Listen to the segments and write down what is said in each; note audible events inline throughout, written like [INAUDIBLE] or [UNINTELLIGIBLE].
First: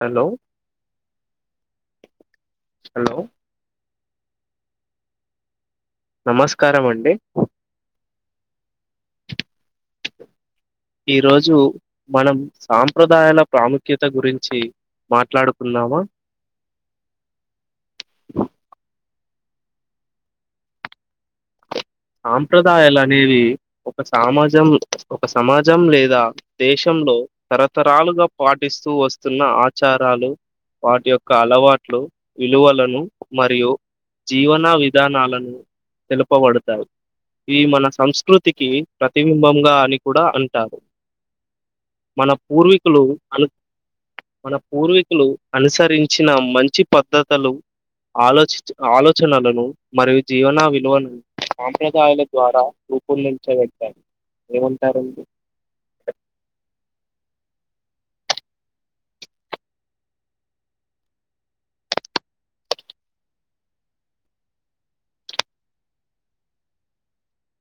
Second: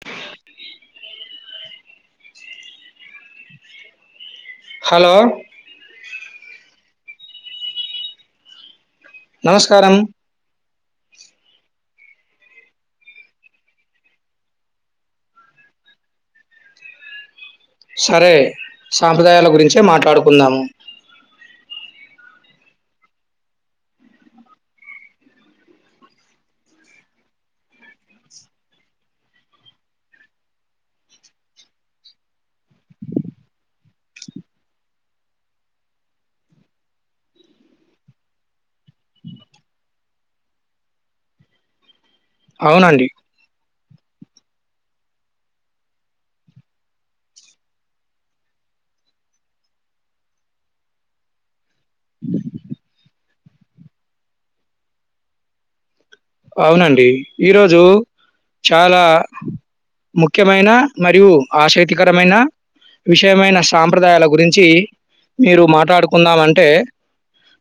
Hello hello hello! నమస్కారమండి. నమస్కారం. ఈ రోజు మనం సాంప్రదాయాల ప్రాముఖ్యత గురించి మాట్లాడుకుందామా? సరే సాంప్రదాయాల గురించే మాట్లాడుకుందాము. సాంప్రదాయాలనేవి ఒక సామాజం ఒక సమాజం లేదా దేశంలో తరతరాలుగా పాటిస్తూ వస్తున్న ఆచారాలు వాటి యొక్క అలవాట్లు, విలువలను మరియు జీవనా విధానాలను తెలుపబడు ఈ మన సంస్కృతికి ప్రతిబింబంగా అని కూడా అంటారు. మన పూర్వీకులు అవునండి అను మన పూర్వీకులు అనుసరించిన మంచి పద్ధతలు ఆలోచించ్ ఆలోచనలను మరియు జీవన విలువను సాంప్రదాయాల ద్వారా గ్రూపులు నిల్చో పెట్టారు ఏమంటారండి. అవునండి ఈ రోజు చాలా ముఖ్యమైన మరియు ఆశక్తికరమైన విషయమైన సాంప్రదాయాల గురించి మీరు మాట్లాడుకుందామంటే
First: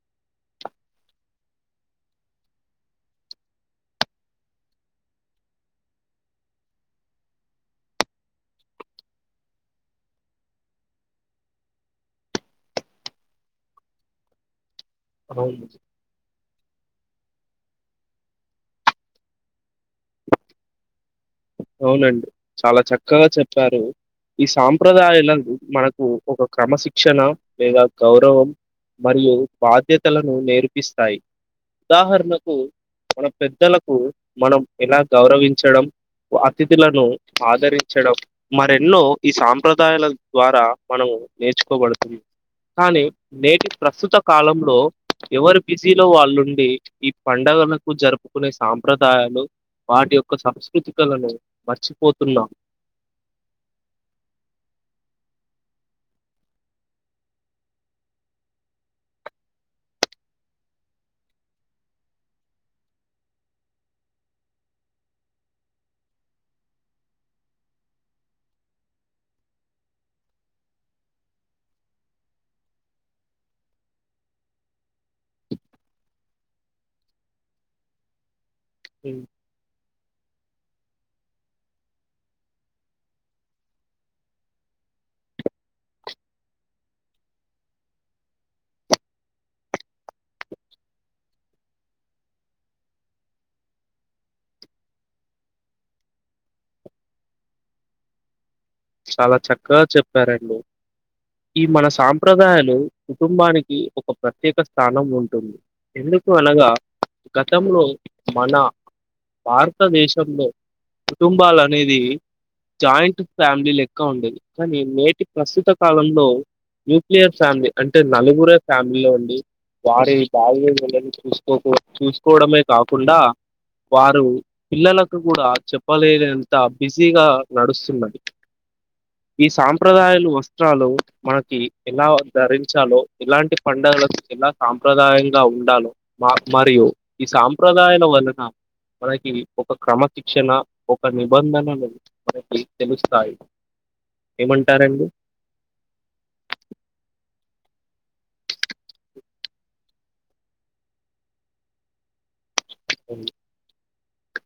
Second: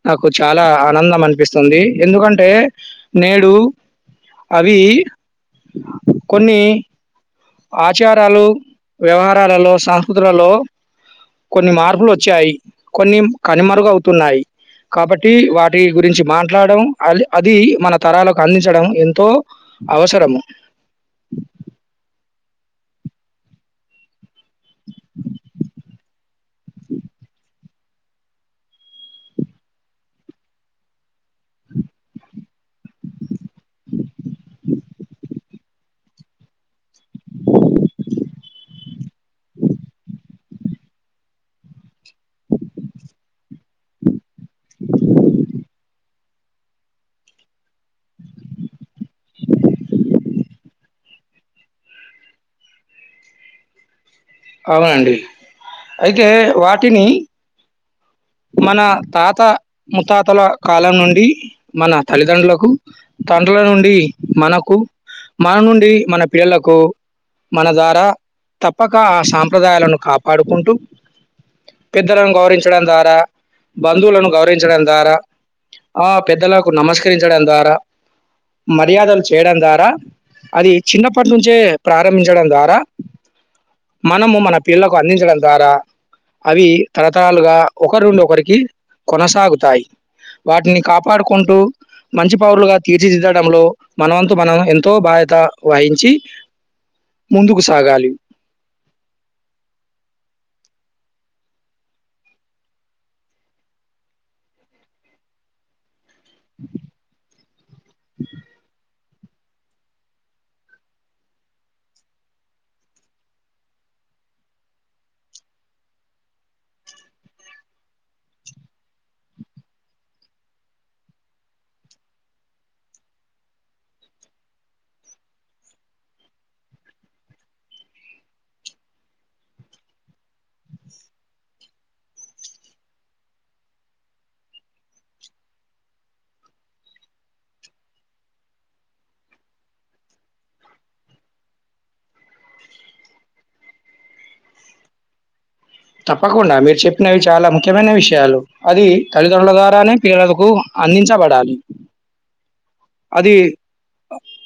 నాకు చాలా ఆనందం అనిపిస్తుంది ఎందుకంటే నేడ్ డు అవీ కొన్నీ ఆచారాలు, వ్యవహారాలలో సాహృద్రలో కొన్ని మార్పులు వచ్చాయి కొన్ని కనుమరుగవుతున్నాయి. కాబట్టీ అవును. వాటి గురించి మాట్లాడం అద్ అదీ మన తరాలకు అందించడం ఎంతో అవసరము. అవునండి చాలా చక్కగా చెప్పారు. ఈ సాంప్రదాయాలకు మనకు ఒక క్రమశిక్షణ లేదా గౌరవం మరియు బాధ్యతలను నేర్పిస్తాయి. ఉదాహరణకు మన పెద్దలకు మనం ఎలా గౌరవించడం, అతిథులను ఆదరించడం మరెన్నో ఈ సాంప్రదాయాల ద్వారా మనం నేర్చుకోబడు కానీ నేటి ప్రస్తుత కాలంలో ఎవరు బిజీలో వాళ్ళుండి ఇ పండుగలకు జరుపుకునే సాంప్రదాయాలు వాటి యొక్క సంస్కృతి కళను మర్చిపోతున్నాం అవునండి అయితే వాటిని మన తాత ముత్తాతల కాలం నుండి మన తల్లిదండ్రులకు తండ్రుల నుండి మనకు మన నుండి మన పిల్లలకు మన ద్వారా తప్పక ఆ సాంప్రదాయాలను కాపాడుకుంటూ పెద్దలను గౌరవించడం ద్వారా బంధువులను గౌరవించడం ద్వారా ఆ పెద్దలకు నమస్కరించడం ద్వారా మర్యాదలు ఉమ్, చేయడం ద్వారా అది చిన్నప్పటి నుంచే ప్రారంభించడం ద్వారా మనము మన పిల్లకు అందించడం ద్వారా అవి తరతరాలుగా ఒకరినుండి ఒకరికి కొనసాగుతాయి వాటిని కాపాడుకుంటూ మంచి పౌరులుగా తీర్చిదిద్దడంలో మనవంతు మనం ఎంతో బాధ్యత వహించి ముందుకు సాగాలి చాలా చక్కగా చెప్పారండి ఈ మన సాంప్రదాయాలు కుటుంబానికి ఒక ప్రత్యేక స్థానం ఉంటుంది ఎందుకు అనగా గతంలో మన భారతదేశంలో కుటుంబాలనేది జాయింట్ ఫ్యామిలీ లెక్క ఉండేది కానీ నేటి ప్రస్తుత కాలంలో న్యూక్లియర్ ఫ్యామిలీ అంటే నలుగురే ఫ్యామిలీలో అండి వారి బాధ్యతలను చూసుకోక చూసుకోవడమే కాకుండా వారు పిల్లలకు కూడా చెప్పలేనంత బిజీగా నడుస్తున్నది ఈ సాంప్రదాయాలు వస్త్రాలు మనకి ఎలా ధరించాలో ఎలాంటి పండుగలకు ఎలా సాంప్రదాయంగా ఉండాలో మా మరియు ఈ సాంప్రదాయాల వలన మనకి ఒక క్రమశిక్షణ ఒక నిబంధనలు మనకి తెలుస్ టాయి ఏమంటారండి తప్పకుండా మీరు చెప్పినవి చాలా ముఖ్యమైన విషయాలు అది తల్లిదండ్రుల ద్వారానే పిల్లలకు అందించబడాలి అవునండి అది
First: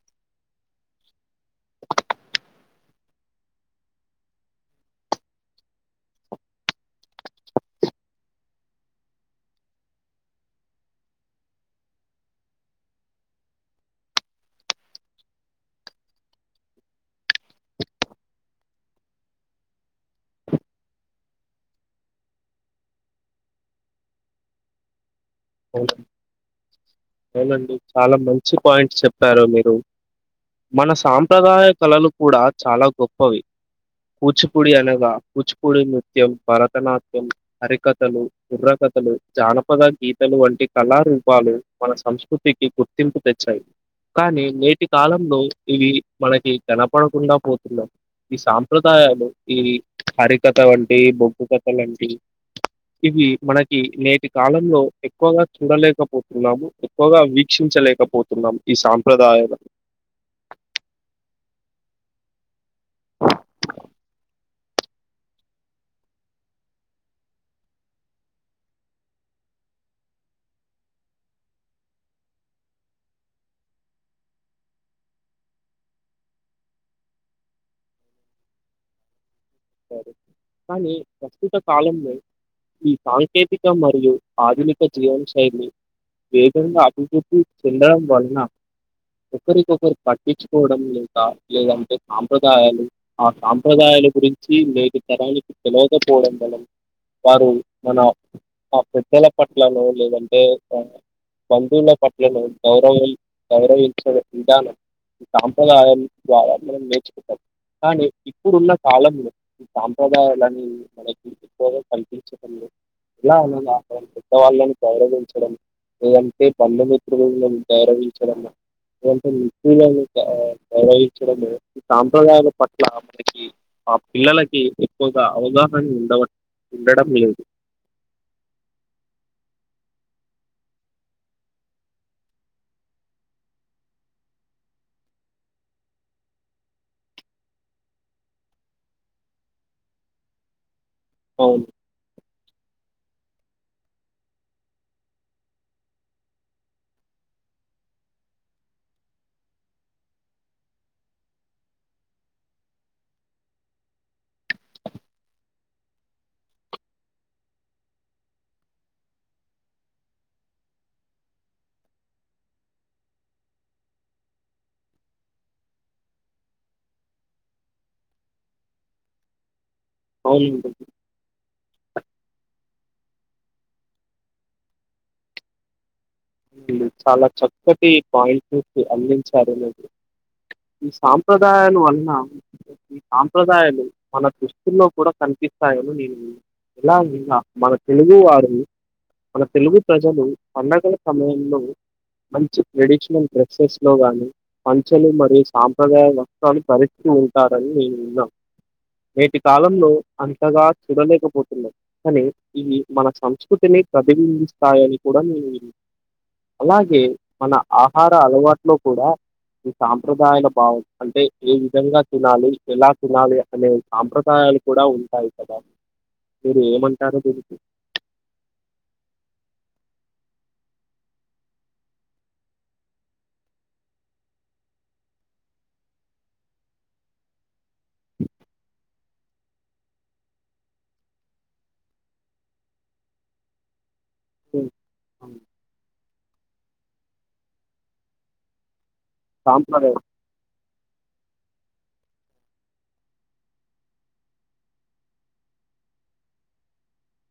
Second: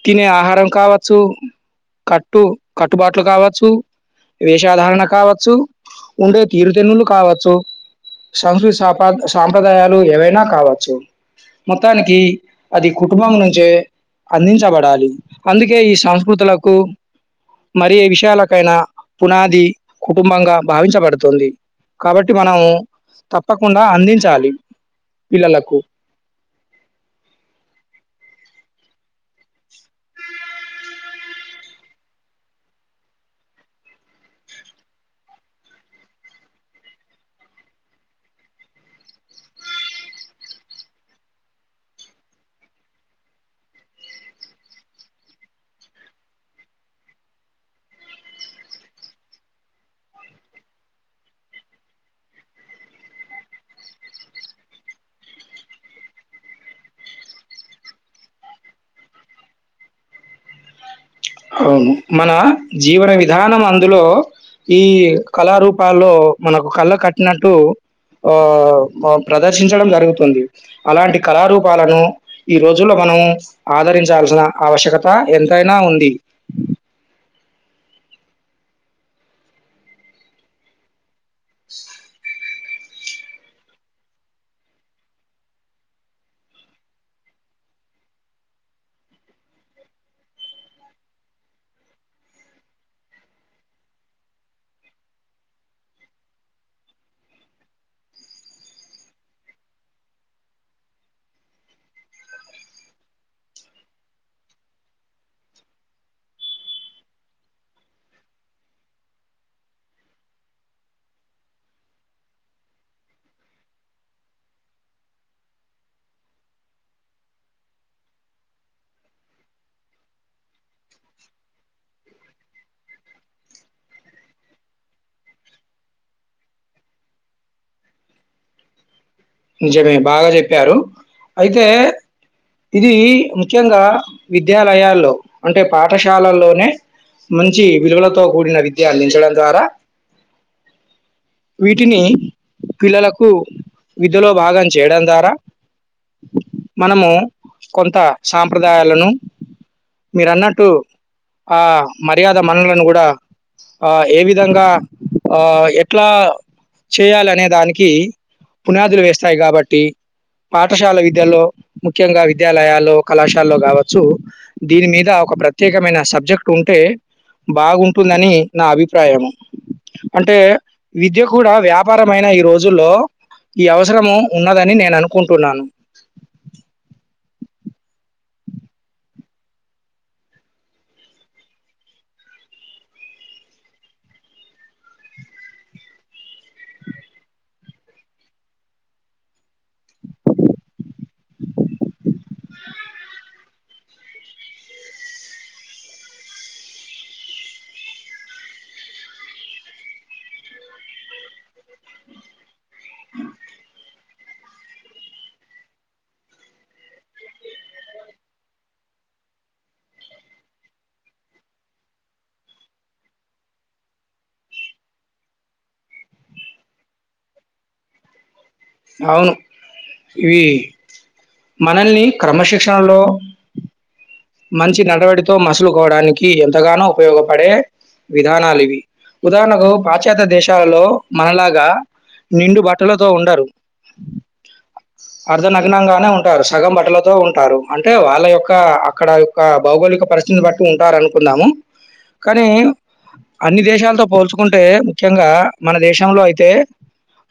తినే ఆహారం కావచ్చు కట్టు కట్టుబాట్లు కావచ్చు వేషధారణ కావచ్చు ఉండే గిరిజనులు కావచ్చు సంస్కృతి సాప సాంప్రదాయాలు ఏవైనా కావచ్చు మొత్తానికి అది కుటుంబం నుంచే అందించబడాలి అందుకే ఈ సంస్కృతులకు మరి విషయాలకైనా పునాది కుటుంబంగా భావించబ పడుతుంది కాబట్టి మనము తప్పకుండా అందించాలి పిల్లలకు అవున అవునండి చాలా మంచి పాయింట్స్ చెప్పారు మీరు మన సాంప్రదాయ కళలు కూడా చాలా గొప్పవి కూచిపూడి అనగా కూచిపూడి నృత్యం భరతనాట్యం హరికథలు బుర్రకథలు జానపద గీ తలు వంటి కళారూపాలు మన సంస్కృతికి గుర్తింపు తెచ్చాయి కానీ నేటి కాలంలో ఇవి మనకి కనపడకుండా పోతున్నాయి ఈ సాంప్రదాయాలు ఈ హరికథ అంటి ఓగ్గు కథలంటి ఇవి మనకి నేటి కాలంలో ఎక్కువగా చూడలేకపోతున్నాము ఎక్కువగా వీక్షించలేకపోతున్నాము ఈ సాంప్రదాయాల అవును మన జీవన విధానం అందులో ఈ కళారూపాల్లో మనకు కళ్ళకు కట్టినట్టు ఆ ప్రదర్శించడం జరుగుతుంది అలాంటి కళారూపాలను ఈ రోజుల్లో మనం ఆదరించాల్సిన అవశ్యకత ఎంతైనా ఉంది సరే కానీ ప్రస్తుత కాలంలో ఈ సాంకేతిక మరియు ఆధునిక జీవన శైలి వేగంగా అభివృద్ధి చెందడం వలన ఒకరికొకరు పట్టించుకోవడం లేక లేదంటే సాంప్రదాయాలు ఆ సాంప్రదాయాల గురించి మేటి తరానికి తెలియకపోవడం వల వారు మన ఆ పెద్దల పట్లలో లేదంటే బంధువుల పట్లను గౌరవం గౌరవించడం విధానం సాంప్రదాయం ద్వారా మనం నేర్చుకుంటాం కానీ ఇప్పుడున్న కాలంలో ఈ సాంప్రదాయాలని మనకి ఎక్కువగా కల్పించడం ఇలా అ నా పెద్ద వాళ్ళని గౌరవించడం లేదంటే బంధుమిత్రులను గౌరవించడం లేదంటే స్త్రీలను గౌరవించడం సాంప్రదాయాల పట్ల మనకి ఆ పిల్లలకి ఎక్కువగా అవగాహన ఉండవ ఉండడం లేదు నిజమే బాగా చెప్పారు అయితే ఇది ముఖ్యంగా విద్యాలయాల్లో అంటే పాఠశాలల్లోనే మంచి విలువలతో కూడిన విద్య అందించడం ద్వారా అవును వీటిని పిల్లలకు విధ్యలో భాగం చేయడం ద్వారా మనము కొంత సాంప్రదాయాలను మీరు అన్నట్టు ఆ మర్యాద మనలను కూడా ఆ ఏ విధంగా ఎట్లా చేయాలినే దానికి పునాదులు వేస్తాయి కాబట్టి పాఠశాల విద్యలో ముఖ్యంగా విద్యాలయాల్లో కళాశాలలో కావచ్చు దీని మీద ఒక ప్రత్యేకమైన సబ్జెక్ట్ ఉంటే బాగుంటుందని నా అభిప్రాయం అంటే అవును విద్య కూడా వ్యాపారమైన ఈ రోజుల్లో ఈ అవసరము ఉన్నదని నేను అనుకుంటున్నాను చాలా చక్కటి పాయింట్ను అందించారు మీరు ఈ సాంప్రదాయాలు వలన్నా ఈ సాంప్రదాయాలు మన దృష్టిల్లో కూడా కనిపిస్తాయని నేను ఇలా మన తెలుగు వారు మన తెలుగు ప్రజలు పండుగలు సమయంలో మంచి ట్రెడిషనల్ డ్రెస్సెస్లో గానీ పంచెలు మరియు సాంప్రదాయ వస్త్రాన్ని ధరిస్తూ ఉంటారని నేను విన్నాను నేటి కాలంలో అంతగా చూడలేకపోతున్నాం కానీ ఇవి మన సంస్కృతిని ప్రతిబింబిస్తాయని కూడా నేను అలాగే మన ఆహార అలవాట్లో కూడా ఈ సాంప్రదాయాల భావం అంటే ఏ విధంగా తినాలి ఎలా తినాలి అనే సాంప్రదాయాల కూడా ఉంటాయి కదా మీరు ఏమంటారు దీనికి అవును ఇవి మనల్ని క్రమశిక్షణలో మంచి నడవడితో మసులుకోవడానికి, ఎంతగానో ఉపయోగపడే విదానాలు ఇవి. ఉదాహరణకు పాశ్చాత్య దేశాలలో మనలాగా నిండు బట్టలతో ఉండరు హ్మ్. అర్ధనగ్నంగానే ఉ అంటే సగం బట్టలతో ఉంటారు. అంటే వాళ్ళ యొక్క అక్కడ యొక్క సాంప్రదాయం భౌగోళిక పరిస్థితి బట్టి ఉంటారునుకుందాము. కానీ అన్ని దేశాలతో పోల్చుకుంటే ముఖ్యంగా మన దేశంలో అయితే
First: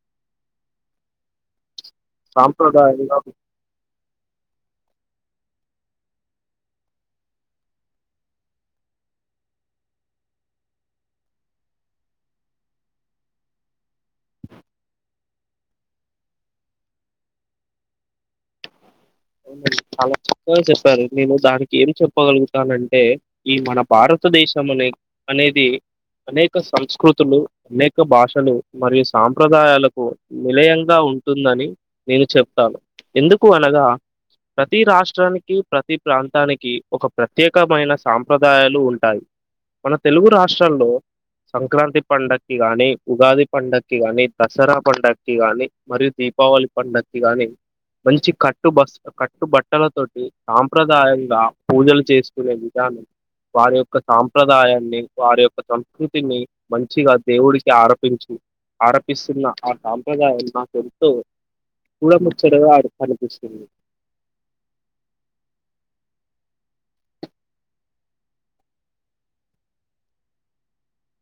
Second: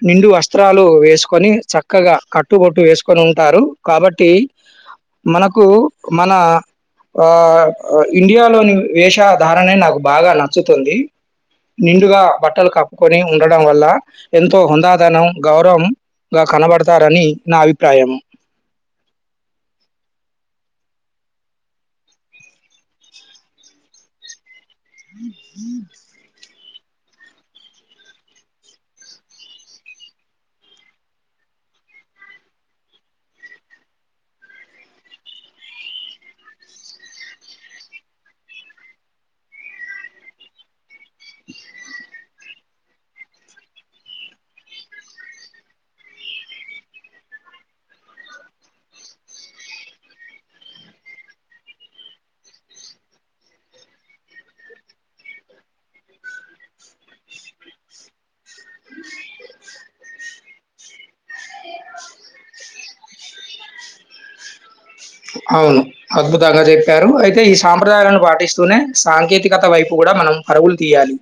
నిండు వస్త్రాలు వేసుకొని చక్కగా కట్టుబొట్టు సాంప్రదాయంగా వేసుకొని ఉంటారు. కాబట్టి మనకు మన ఆ ఇండియాలోని వేషధార నాకు బాగా నచ్చుతుంది నిండుగా బట్టలు కప్పుకొని ఉండడం వల్ల ఎంతో హుందాదనం, గౌరవం గా కనబడతారని నా అభిప్రాయం. చాలా చక్కగా చెప్పారు. నేను దానికి ఏం చెప్పగలుగుతానంటే ఈ మన భారతదేశం అనే అనేది అనేక సంస్కృతులు, అనేక భాషలు మరియు సాంప్రదాయాలకు నిలయంగా ఉంటుందని నేను చెప్తాను. ఎందుకు అనగా ప్రతి రాష్ట్రానికి, ప్రతి ప్రాంతానికి ఒక ప్రత్యేకమైన సాంప్రదాయాలు ఉంటాయి. మన తెలుగు రాష్ట్రాల్లో సంక్రాంతి పంండగక్కి గాని, ఉగాది పండగక్కి గాని, దసరా పండగక్కి గాని మరియు దీపావళి పండక్కి గాని మంచి కట్ కట్టు బస్ కట్టు బట్టల తోటి సాంప్రదాయంగా పూజలు చేసుకునే విధానం వారి యొక్క సాంప్రదాయాన్ని, వారి యొక్క సంస్కృతిని మంచిగా దేవుడికి ఆరపించీ ఆరపిస్తున్న ఆ సాంప్రదాయం నాకు ఎంతో చూడముచ్చడగా అ పినిపిస్తుంది. అవును అద్భుతంగా చెప్పారు. అయితే ఈ సాంప్రదాయాలను పాటిస్తూనే సాంకేతికత వైపు కూడా మనం పరుగులు తీయాలి.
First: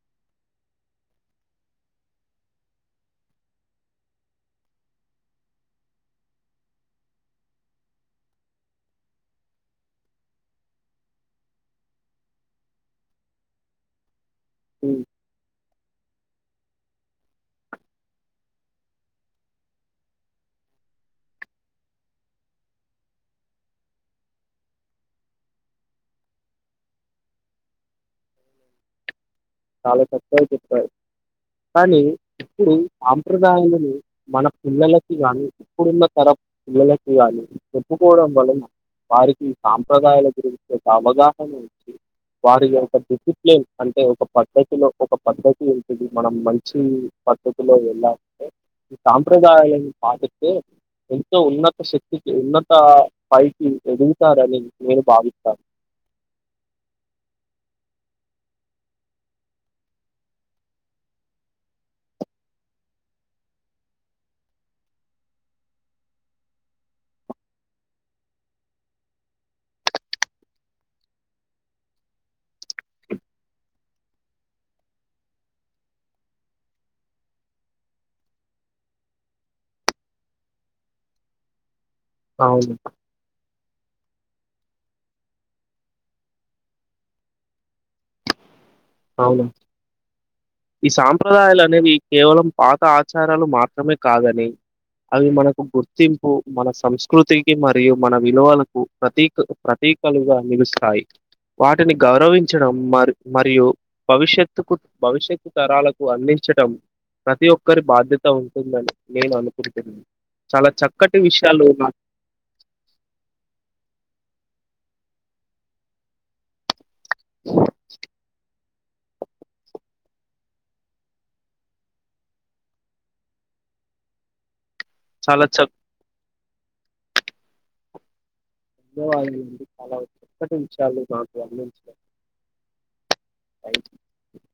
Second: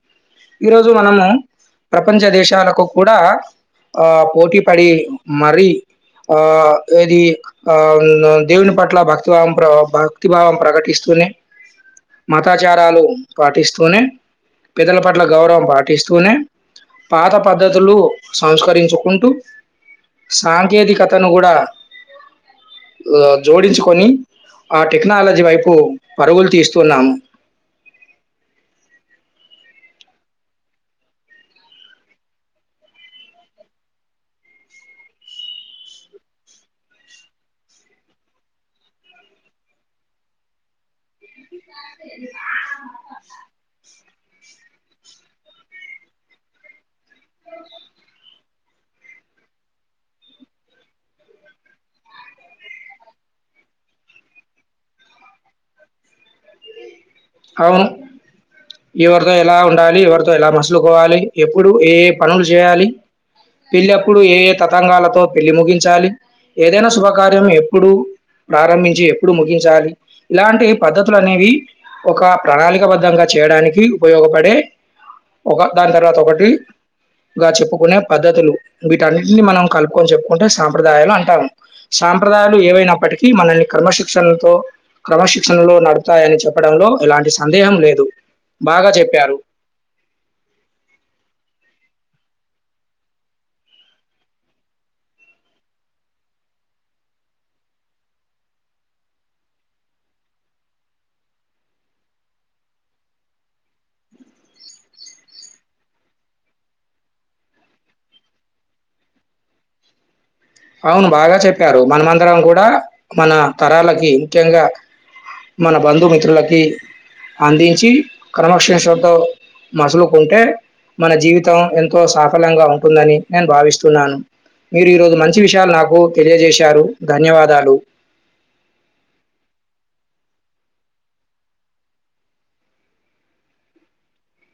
ఈరోజు మనము ప్రపంచ దేశాలకు కూడా ఆ పోటీ పడి మరి ఆ ఏది ఆ దేవుని పట్ల భక్తిభావం, భక్తిభావం ప్రకటిస్తూనే మతాచారాలు పాటిస్తూనే పెద్దల ఉమ్, పట్ల గౌరవం పాటి పాటిస్తూనే పాత పద్ధతులు సంస్కరించుకుంటూ సాంకేతికతను కూడా జోడించుకొని, ఆ టెక్నాలజీ వైపు పరుగులు తీస్తున్నాము. చాలా చక్కగా చెప్పారు. కానీ ఇప్పుడు సాంప్రదాయాలను మన పిల్లలకి గానీ, ఇప్పుడున్న తర పిల్లలకి కానీ చెప్పుకోవడం వలన వారికి సాంప్రదాయాల గురించి ఒక అవగాహన ఉంటుంది. వారి యొక డిసిప్లిన్ అంటే ఒక పద్ధతిలో ఒక పద్ధతి వంటిది. మనం మంచి పద్ధతిలో వెళ్ళాలంటే? సాంప్రదాయంం పాటిస్తే ఎంతో ఉన్నత శక్తికి ఉన్నత పైకి ఎదుగుతారని నేను భావిస్తాను. అవును ఎవరితో ఎలా ఉండాలి, ఎవరితో ఎలా మసులుకోవాలి, ఎప్పుడు ఏ పనులు చేయాలి. పెళ్లిప్పుడు ఏ ఏ తతంగాలతో పెళ్లి ముగించాలి ఏదైనా శుభకార్యం ఎప్పుడు. ప్రారంభించి ఎప్పుడు ముగించాలి ఇలాంటి పద్ధతులు అనేవి. ఒక ప్రణాళిక బద్ధంగా చేయడానికి ఉపయోగపడే. ఒక దాని తర్వాత ఒకటి. గా చెప్పుకునే పద్ధతులు వీటి అన్నిటిని మనం కలుపుకొని చెప్పుకుంటే సాంప్రదాయాలు అంటాం. సాంప్రదాయాలు అవును. ఏవైనప్పటికీ మనల్ని క్రమశిక్షణలతో క్రమశిక్షణలో నడుపూతాయని చెప్పా. పడాంలో ఎలాంటి సందేహం లేదు బాగా చెప్ప. అవును. ఈ సాంప్రదాయాలు అనేవి కేవలం పాత ఆచారాలు మాత్రమే కాదనీ. అవి మనకు గుర్తింపు మన సంస్కృతికి మరియు మన విలువలకు ప్రతి. ప్రతీకలుగా నిలుస్తాయి వాటిని గౌరవించడం మరి మరియు. భవిష్యత్తుకు భవిష్యత్తు తరాలకు అందించడం. ప్రతి ఒక్కరి బాధ్యత ఉంటుందని నేను అనుకుంటున్నా. అవును బాగా చెప్పారు మనమందరం కూడా మన తరాలకి ముఖ్యంగా. మన బంధుమిత్రులకి అందించి క్రమక్షేషంతో. మసులుకుంటే మన జీవితం ఎంతో సఫలంగా ఉంటుందని నేను భావిస్తున్నాను. మీరు ఈ రోజు మంచి చాలా చ విషయాలు నాకు తెలియజేశారు ధన్యవాదాలు. ధన్యవాదాలు అండి చాలా చక్కటి విషయాలు నాకు అందించారు. [UNINTELLIGIBLE]